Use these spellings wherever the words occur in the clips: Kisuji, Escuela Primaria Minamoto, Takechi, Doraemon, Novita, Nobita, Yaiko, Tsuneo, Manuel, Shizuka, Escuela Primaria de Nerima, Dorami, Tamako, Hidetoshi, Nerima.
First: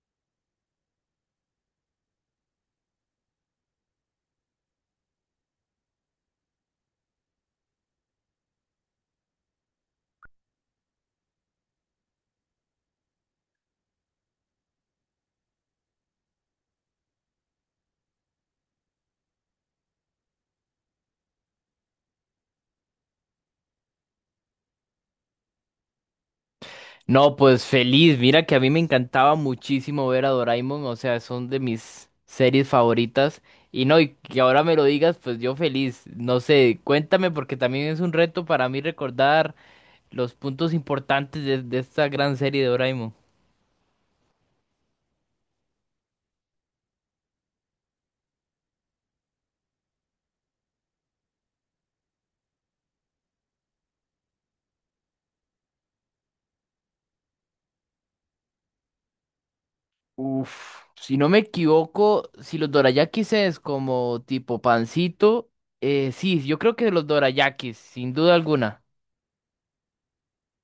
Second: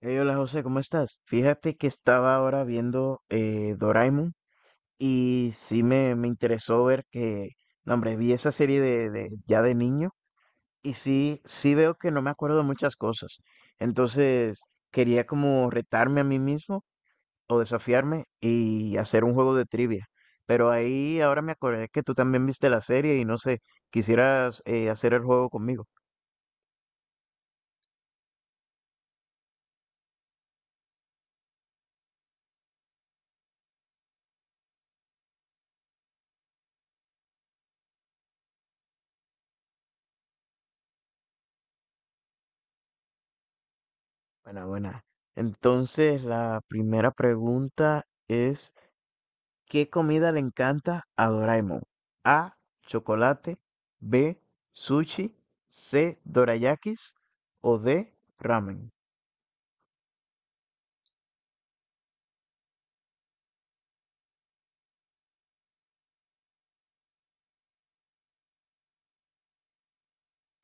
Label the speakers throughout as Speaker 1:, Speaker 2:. Speaker 1: Hey, hola José, ¿cómo estás? Fíjate que estaba ahora viendo Doraemon y sí me interesó ver que, no, hombre, vi esa serie ya de niño y sí, sí veo que no me acuerdo de muchas cosas. Entonces quería como retarme a mí mismo o desafiarme y hacer un juego de trivia. Pero ahí ahora me acordé que tú también viste la serie y no sé, quisieras hacer el juego conmigo.
Speaker 2: No, pues feliz. Mira que a mí me encantaba muchísimo ver a Doraemon, o sea, son de mis series favoritas. Y no, y que ahora me lo digas, pues yo feliz. No sé, cuéntame porque también es un reto para mí recordar los puntos importantes de esta gran serie de Doraemon.
Speaker 1: Buena, buena. Entonces la primera pregunta es... ¿Qué comida le encanta a Doraemon? A. Chocolate. B. Sushi. C. Dorayakis. O D. Ramen.
Speaker 2: Uf, si no me equivoco, si los dorayakis es como tipo pancito, sí, yo creo que los dorayakis, sin duda alguna.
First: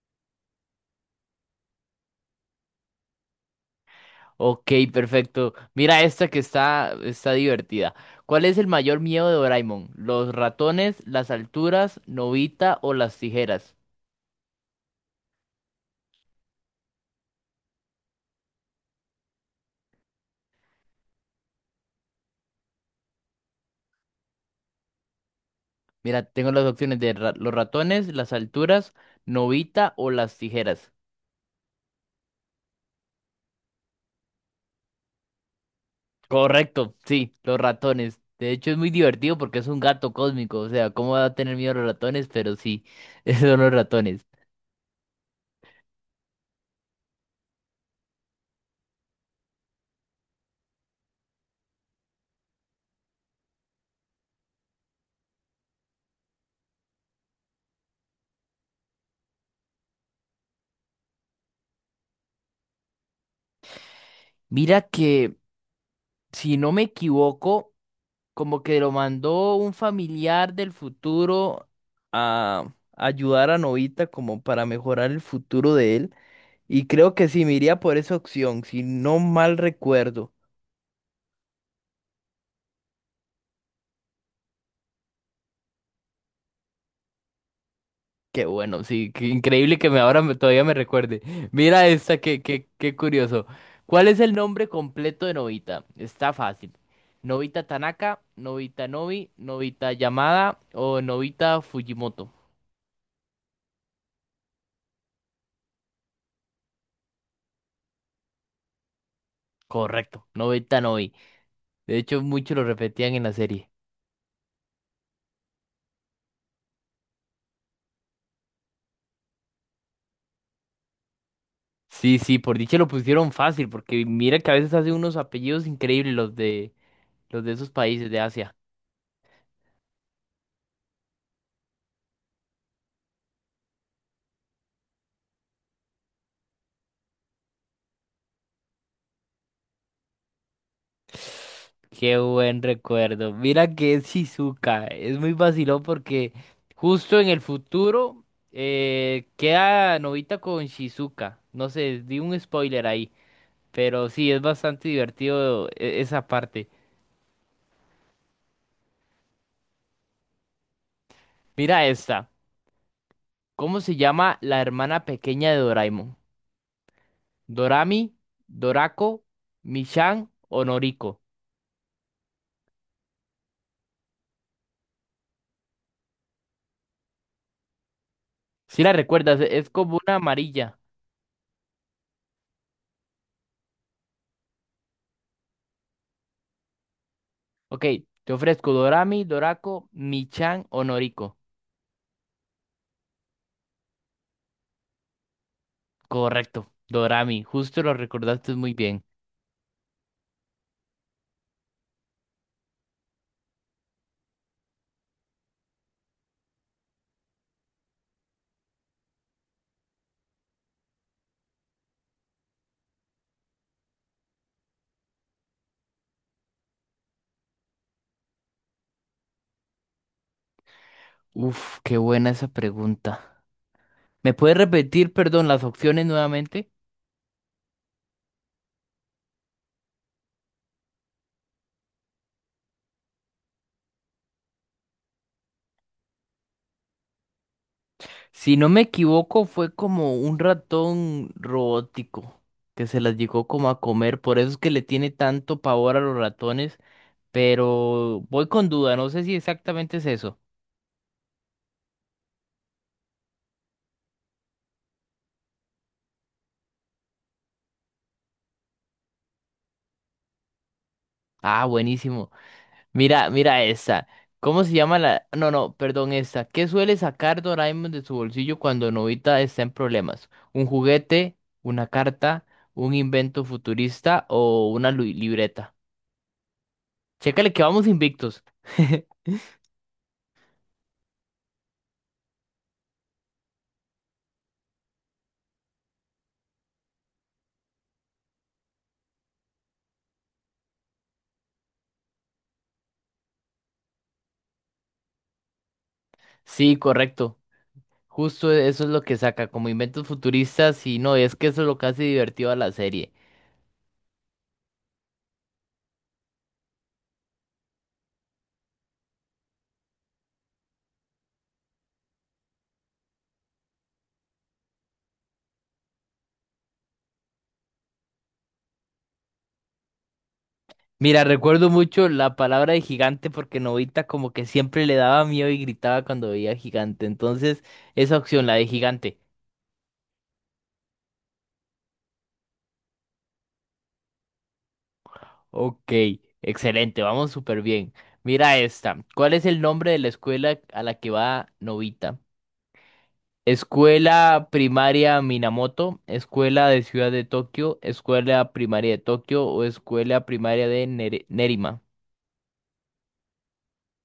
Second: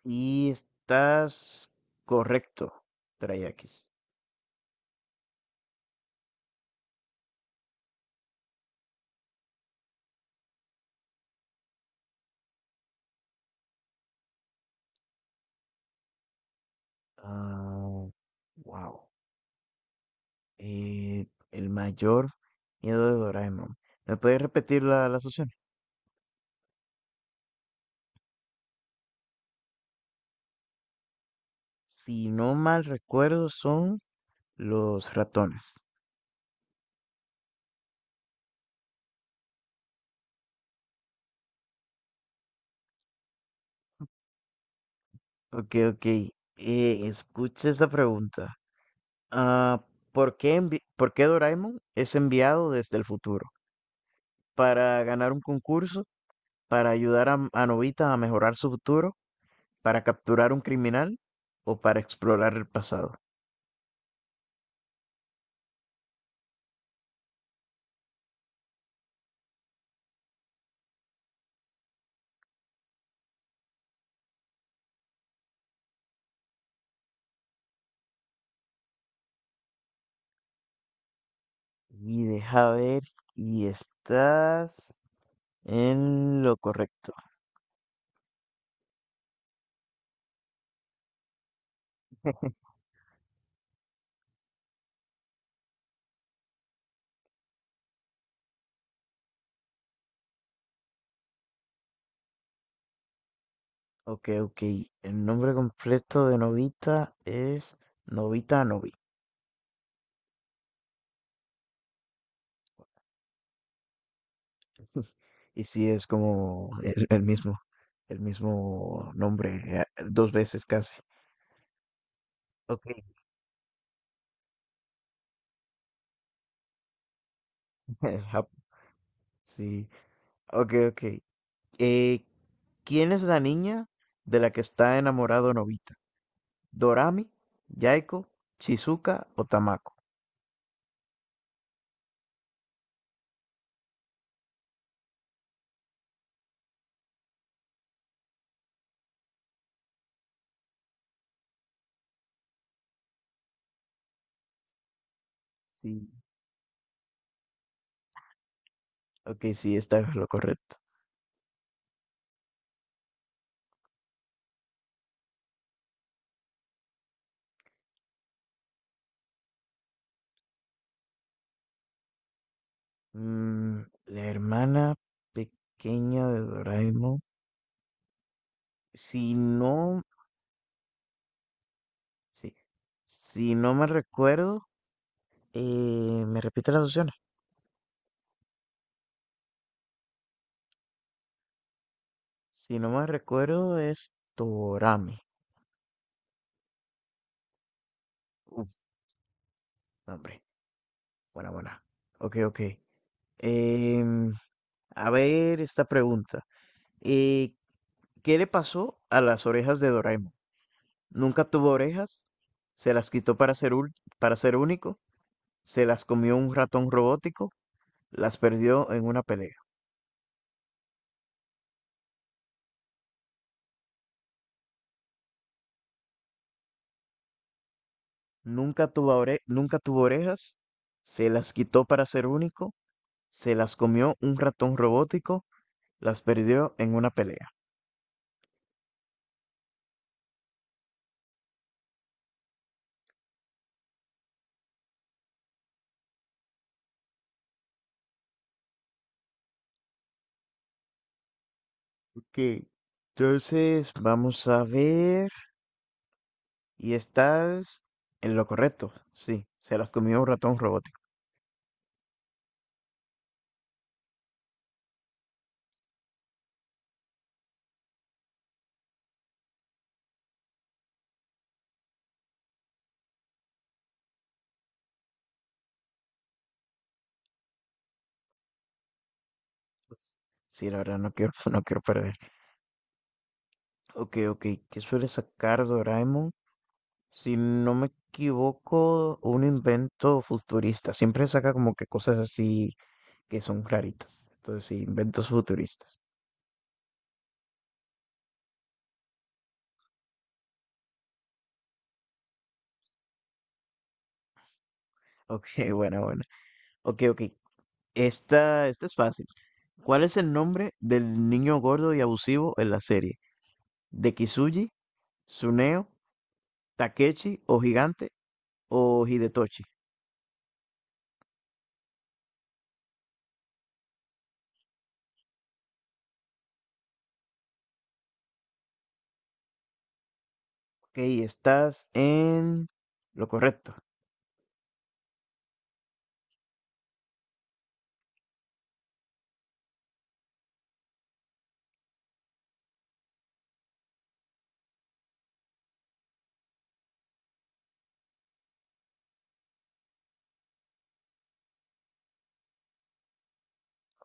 Speaker 1: Y estás correcto, Dorayakis.
Speaker 2: Ok, perfecto. Mira esta que está divertida. ¿Cuál es el mayor miedo de Doraemon? ¿Los ratones, las alturas, Novita o las tijeras?
Speaker 1: Ah, wow. Eh, el mayor miedo de Doraemon. ¿Me puedes repetir las opciones?
Speaker 2: Mira, tengo las opciones de los ratones, las alturas, Novita o las tijeras.
Speaker 1: Si no mal recuerdo, son los ratones.
Speaker 2: Correcto, sí, los ratones. De hecho, es muy divertido porque es un gato cósmico. O sea, ¿cómo va a tener miedo a los ratones? Pero sí, esos son los ratones.
Speaker 1: Ok, ok. Escucha esta pregunta. Ah, ¿por qué Doraemon es enviado desde el futuro? ¿Para ganar un concurso? ¿Para ayudar a Nobita a mejorar su futuro? ¿Para capturar un criminal? ¿O para explorar el pasado?
Speaker 2: Mira que, si no me equivoco, como que lo mandó un familiar del futuro a ayudar a Novita como para mejorar el futuro de él. Y creo que sí, me iría por esa opción, si no mal recuerdo.
Speaker 1: Y deja ver, y estás en lo correcto.
Speaker 2: Qué bueno, sí, qué increíble que todavía me recuerde. Mira esta, qué curioso. ¿Cuál es el nombre completo de Novita? Está fácil. Novita Tanaka, Novita Novi, Novita Yamada o Novita Fujimoto.
Speaker 1: Ok, ok. El nombre completo de Nobita es Nobita Novi.
Speaker 2: Correcto, Novita Novi. De hecho, muchos lo repetían en la serie.
Speaker 1: Y sí, es como el mismo nombre, dos veces casi.
Speaker 2: Sí, sí, por dicha lo
Speaker 1: Ok,
Speaker 2: pusieron fácil, porque mira que a veces hacen unos apellidos increíbles los de esos países de
Speaker 1: El Jap-
Speaker 2: Asia.
Speaker 1: Sí, ok, ok. Eh, ¿Quién es la niña de la que está enamorado Nobita? ¿Dorami, Yaiko, Shizuka o Tamako?
Speaker 2: Qué buen recuerdo. Mira que es Shizuka. Es muy vacilón porque justo en el futuro queda Novita con Shizuka. No sé, di un spoiler ahí. Pero sí, es bastante divertido
Speaker 1: Sí,
Speaker 2: esa parte.
Speaker 1: ok, sí, esta es lo correcto.
Speaker 2: Mira esta. ¿Cómo se llama la hermana pequeña de Doraemon? Dorami, Dorako, Michan o Noriko.
Speaker 1: Mm, la hermana pequeña de Doraemon.
Speaker 2: Si la
Speaker 1: Si
Speaker 2: recuerdas, es
Speaker 1: no,
Speaker 2: como una amarilla.
Speaker 1: sí, si no me recuerdo, me repite las opciones.
Speaker 2: Ok, te ofrezco Dorami, Dorako, Michan o Noriko.
Speaker 1: Si no me recuerdo, es Dorami.
Speaker 2: Correcto, Dorami, justo lo recordaste muy
Speaker 1: Uf,
Speaker 2: bien.
Speaker 1: hombre, buena, buena. Ok, ok. Em, A ver esta pregunta. eh, ¿Qué le pasó a las orejas de Doraemon? ¿Nunca tuvo orejas? ¿Se las quitó para ser, ul- para ser único? ¿Se las comió un ratón robótico? ¿Las perdió en una pelea?
Speaker 2: Uf, qué buena esa pregunta. ¿Me puedes repetir, perdón, las opciones nuevamente?
Speaker 1: ¿Nunca tuvo orejas? ¿Se las quitó para ser único? ¿Se las comió un ratón robótico? ¿Las perdió en una pelea?
Speaker 2: Si no me equivoco, fue como un ratón robótico que se las llegó como a comer, por eso es que le tiene tanto pavor a los ratones, pero voy con duda, no sé si exactamente es eso.
Speaker 1: Ok, entonces, vamos a ver. Y estás en lo correcto. Sí, se las comió un ratón robótico.
Speaker 2: Ah, buenísimo. Mira esta. ¿Cómo se llama la...? No, no, perdón, esta. ¿Qué suele sacar Doraemon de su bolsillo cuando Novita está en problemas? ¿Un juguete, una carta, un invento futurista o una libreta? Chécale que vamos invictos.
Speaker 1: Pues, sí, la verdad, no quiero, no quiero perder. Ok, ok. ¿Qué suele sacar Doraemon? Si no me equivoco, un invento futurista. Siempre saca como que cosas así que son claritas. Entonces, sí, inventos futuristas.
Speaker 2: Sí, correcto. Justo eso es lo que saca como inventos futuristas y no, es que eso es lo que hace divertido a la serie.
Speaker 1: Ok, bueno, bueno. Ok, ok. Esta es fácil. ¿Cuál es el nombre del niño gordo y abusivo en la serie? ¿De Kisuji, Tsuneo, Takechi o Gigante o Hidetoshi?
Speaker 2: Mira, recuerdo mucho la palabra de gigante porque Novita como que siempre le daba miedo y gritaba cuando veía gigante. Entonces, esa opción, la de gigante.
Speaker 1: Ok, estás en lo correcto.
Speaker 2: Ok, excelente, vamos súper bien. Mira esta. ¿Cuál es el nombre de la escuela a la que va Novita? Escuela Primaria Minamoto, Escuela de Ciudad de Tokio, Escuela Primaria de Tokio o Escuela Primaria de Nerima.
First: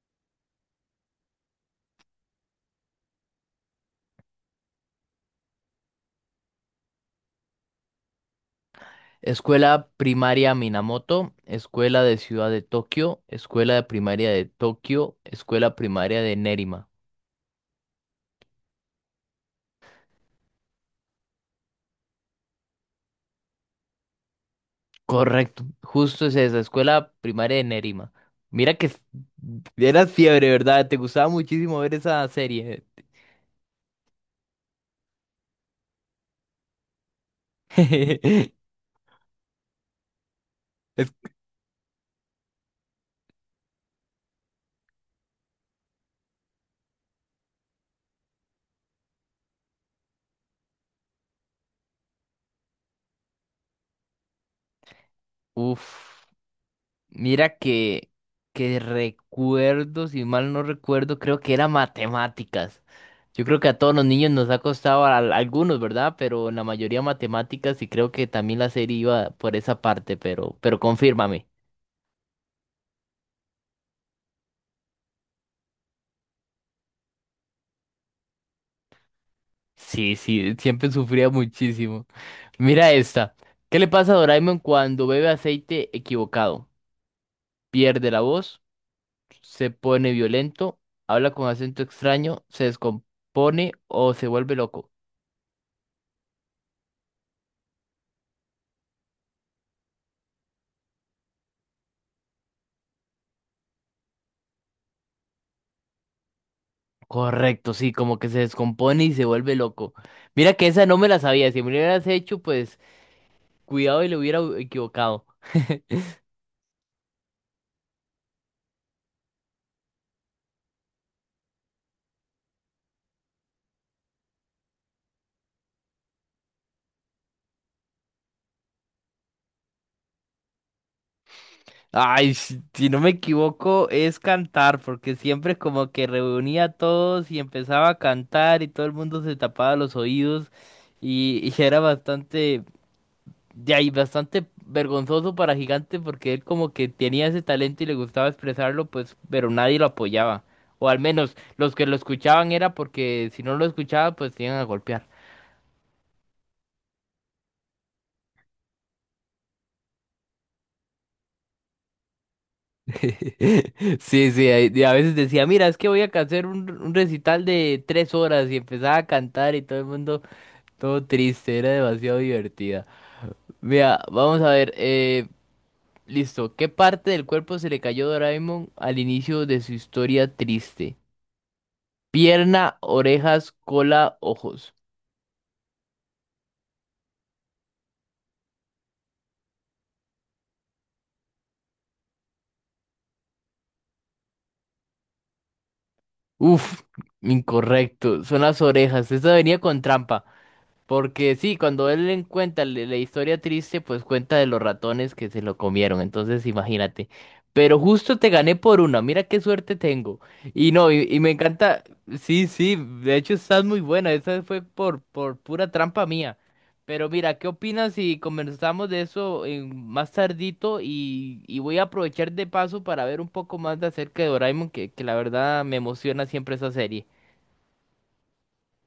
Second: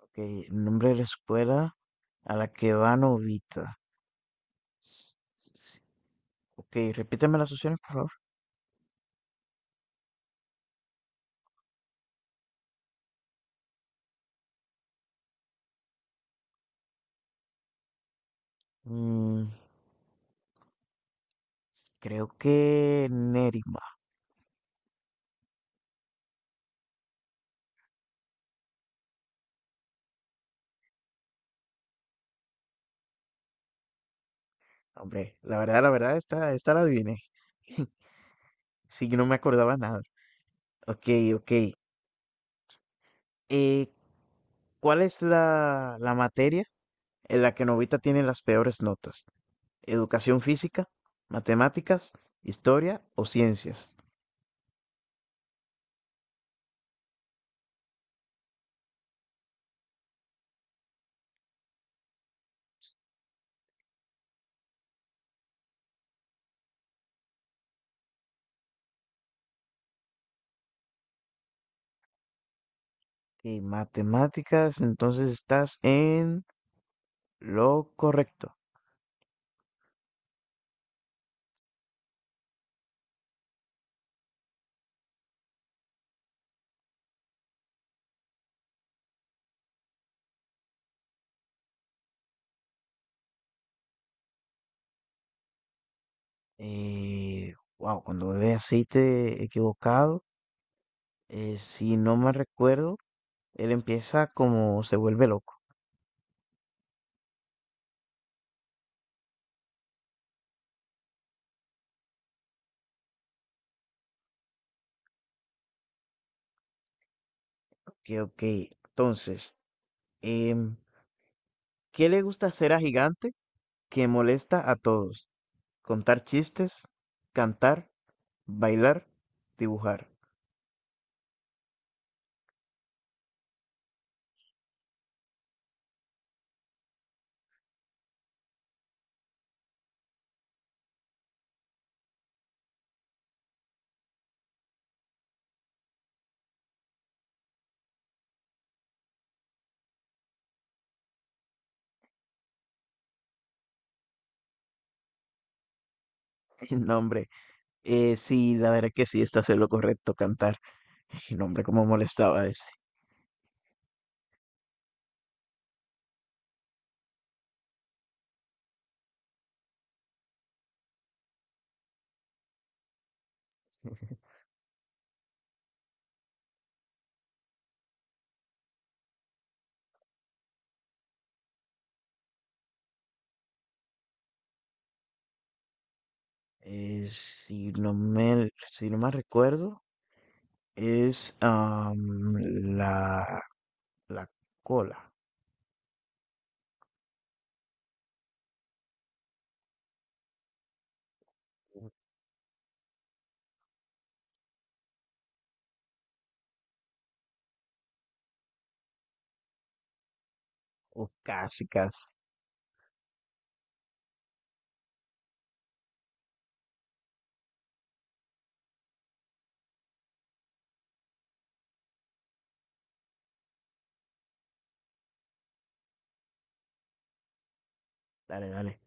Speaker 1: Okey, nombre de la escuela a la que va Novita. Okey, repíteme las opciones, por favor.
Speaker 2: Escuela Primaria Minamoto, Escuela de Ciudad de Tokio, Escuela de Primaria de Tokio, Escuela Primaria de Nerima.
Speaker 1: Mm, creo que Nerima.
Speaker 2: Correcto, justo es esa, Escuela Primaria de Nerima. Mira que era fiebre, ¿verdad? Te gustaba muchísimo ver esa serie.
Speaker 1: Hombre, la verdad, esta la adiviné. Sí, yo no me acordaba nada.
Speaker 2: Es-
Speaker 1: Okey, okey. Eh, ¿Cuál es la materia en la que Novita tiene las peores notas? ¿Educación física, matemáticas, historia o ciencias?
Speaker 2: Uf. Mira que recuerdo, si mal no recuerdo, creo que era matemáticas. Yo creo que a todos los niños nos ha costado a algunos, ¿verdad? Pero la mayoría matemáticas y creo que también la serie iba por esa parte, pero confírmame.
Speaker 1: Okey, matemáticas, entonces estás en lo correcto.
Speaker 2: Sí, sí, siempre sufría muchísimo. Mira esta. ¿Qué le pasa a Doraemon cuando bebe aceite equivocado? Pierde la voz, se pone violento, habla con acento extraño, se descompone o se vuelve loco.
Speaker 1: Wow, cuando bebe aceite equivocado, si no me recuerdo, él empieza como se vuelve loco.
Speaker 2: Correcto, sí, como que se descompone y se vuelve loco. Mira que esa no me la sabía. Si me la hubieras hecho, pues cuidado y le hubiera equivocado.
Speaker 1: Que ok, entonces, em, ¿qué le gusta hacer a Gigante que molesta a todos? Contar chistes, cantar, bailar, dibujar.
Speaker 2: Ay, si no me equivoco, es cantar, porque siempre como que reunía a todos y empezaba a cantar y todo el mundo se tapaba los oídos y era bastante. De ahí bastante vergonzoso para Gigante porque él como que tenía ese talento y le gustaba expresarlo, pues, pero nadie lo apoyaba. O al menos los que lo escuchaban era porque si no lo escuchaba, pues te iban a golpear.
Speaker 1: No, hombre, sí, la verdad que sí, está haciendo lo correcto, cantar. No, hombre, cómo molestaba a ese.
Speaker 2: Sí, sí, ahí- y a veces decía, mira, es que voy a hacer un recital de 3 horas y empezaba a cantar y todo el mundo todo triste, era demasiado divertida. Mira, vamos a ver, listo, ¿qué parte del cuerpo se le cayó a Doraemon al inicio de su historia triste? Pierna, orejas, cola, ojos.
Speaker 1: Si no me recuerdo. Es am, la, la cola.
Speaker 2: Uf, incorrecto. Son las orejas. Esta venía con trampa. Porque sí, cuando él le cuenta la historia triste, pues cuenta de los ratones que se lo comieron. Entonces, imagínate. Pero justo te gané por una. Mira qué suerte tengo. Y no,
Speaker 1: O
Speaker 2: y me
Speaker 1: casi,
Speaker 2: encanta.
Speaker 1: casi.
Speaker 2: Sí, sí, de hecho estás muy buena. Esa fue por pura trampa mía. Pero mira, ¿qué opinas si conversamos de eso más tardito? Y voy a aprovechar de paso para ver un poco más de acerca de Doraemon, que la verdad me emociona siempre esa serie.
Speaker 1: Dale, dale.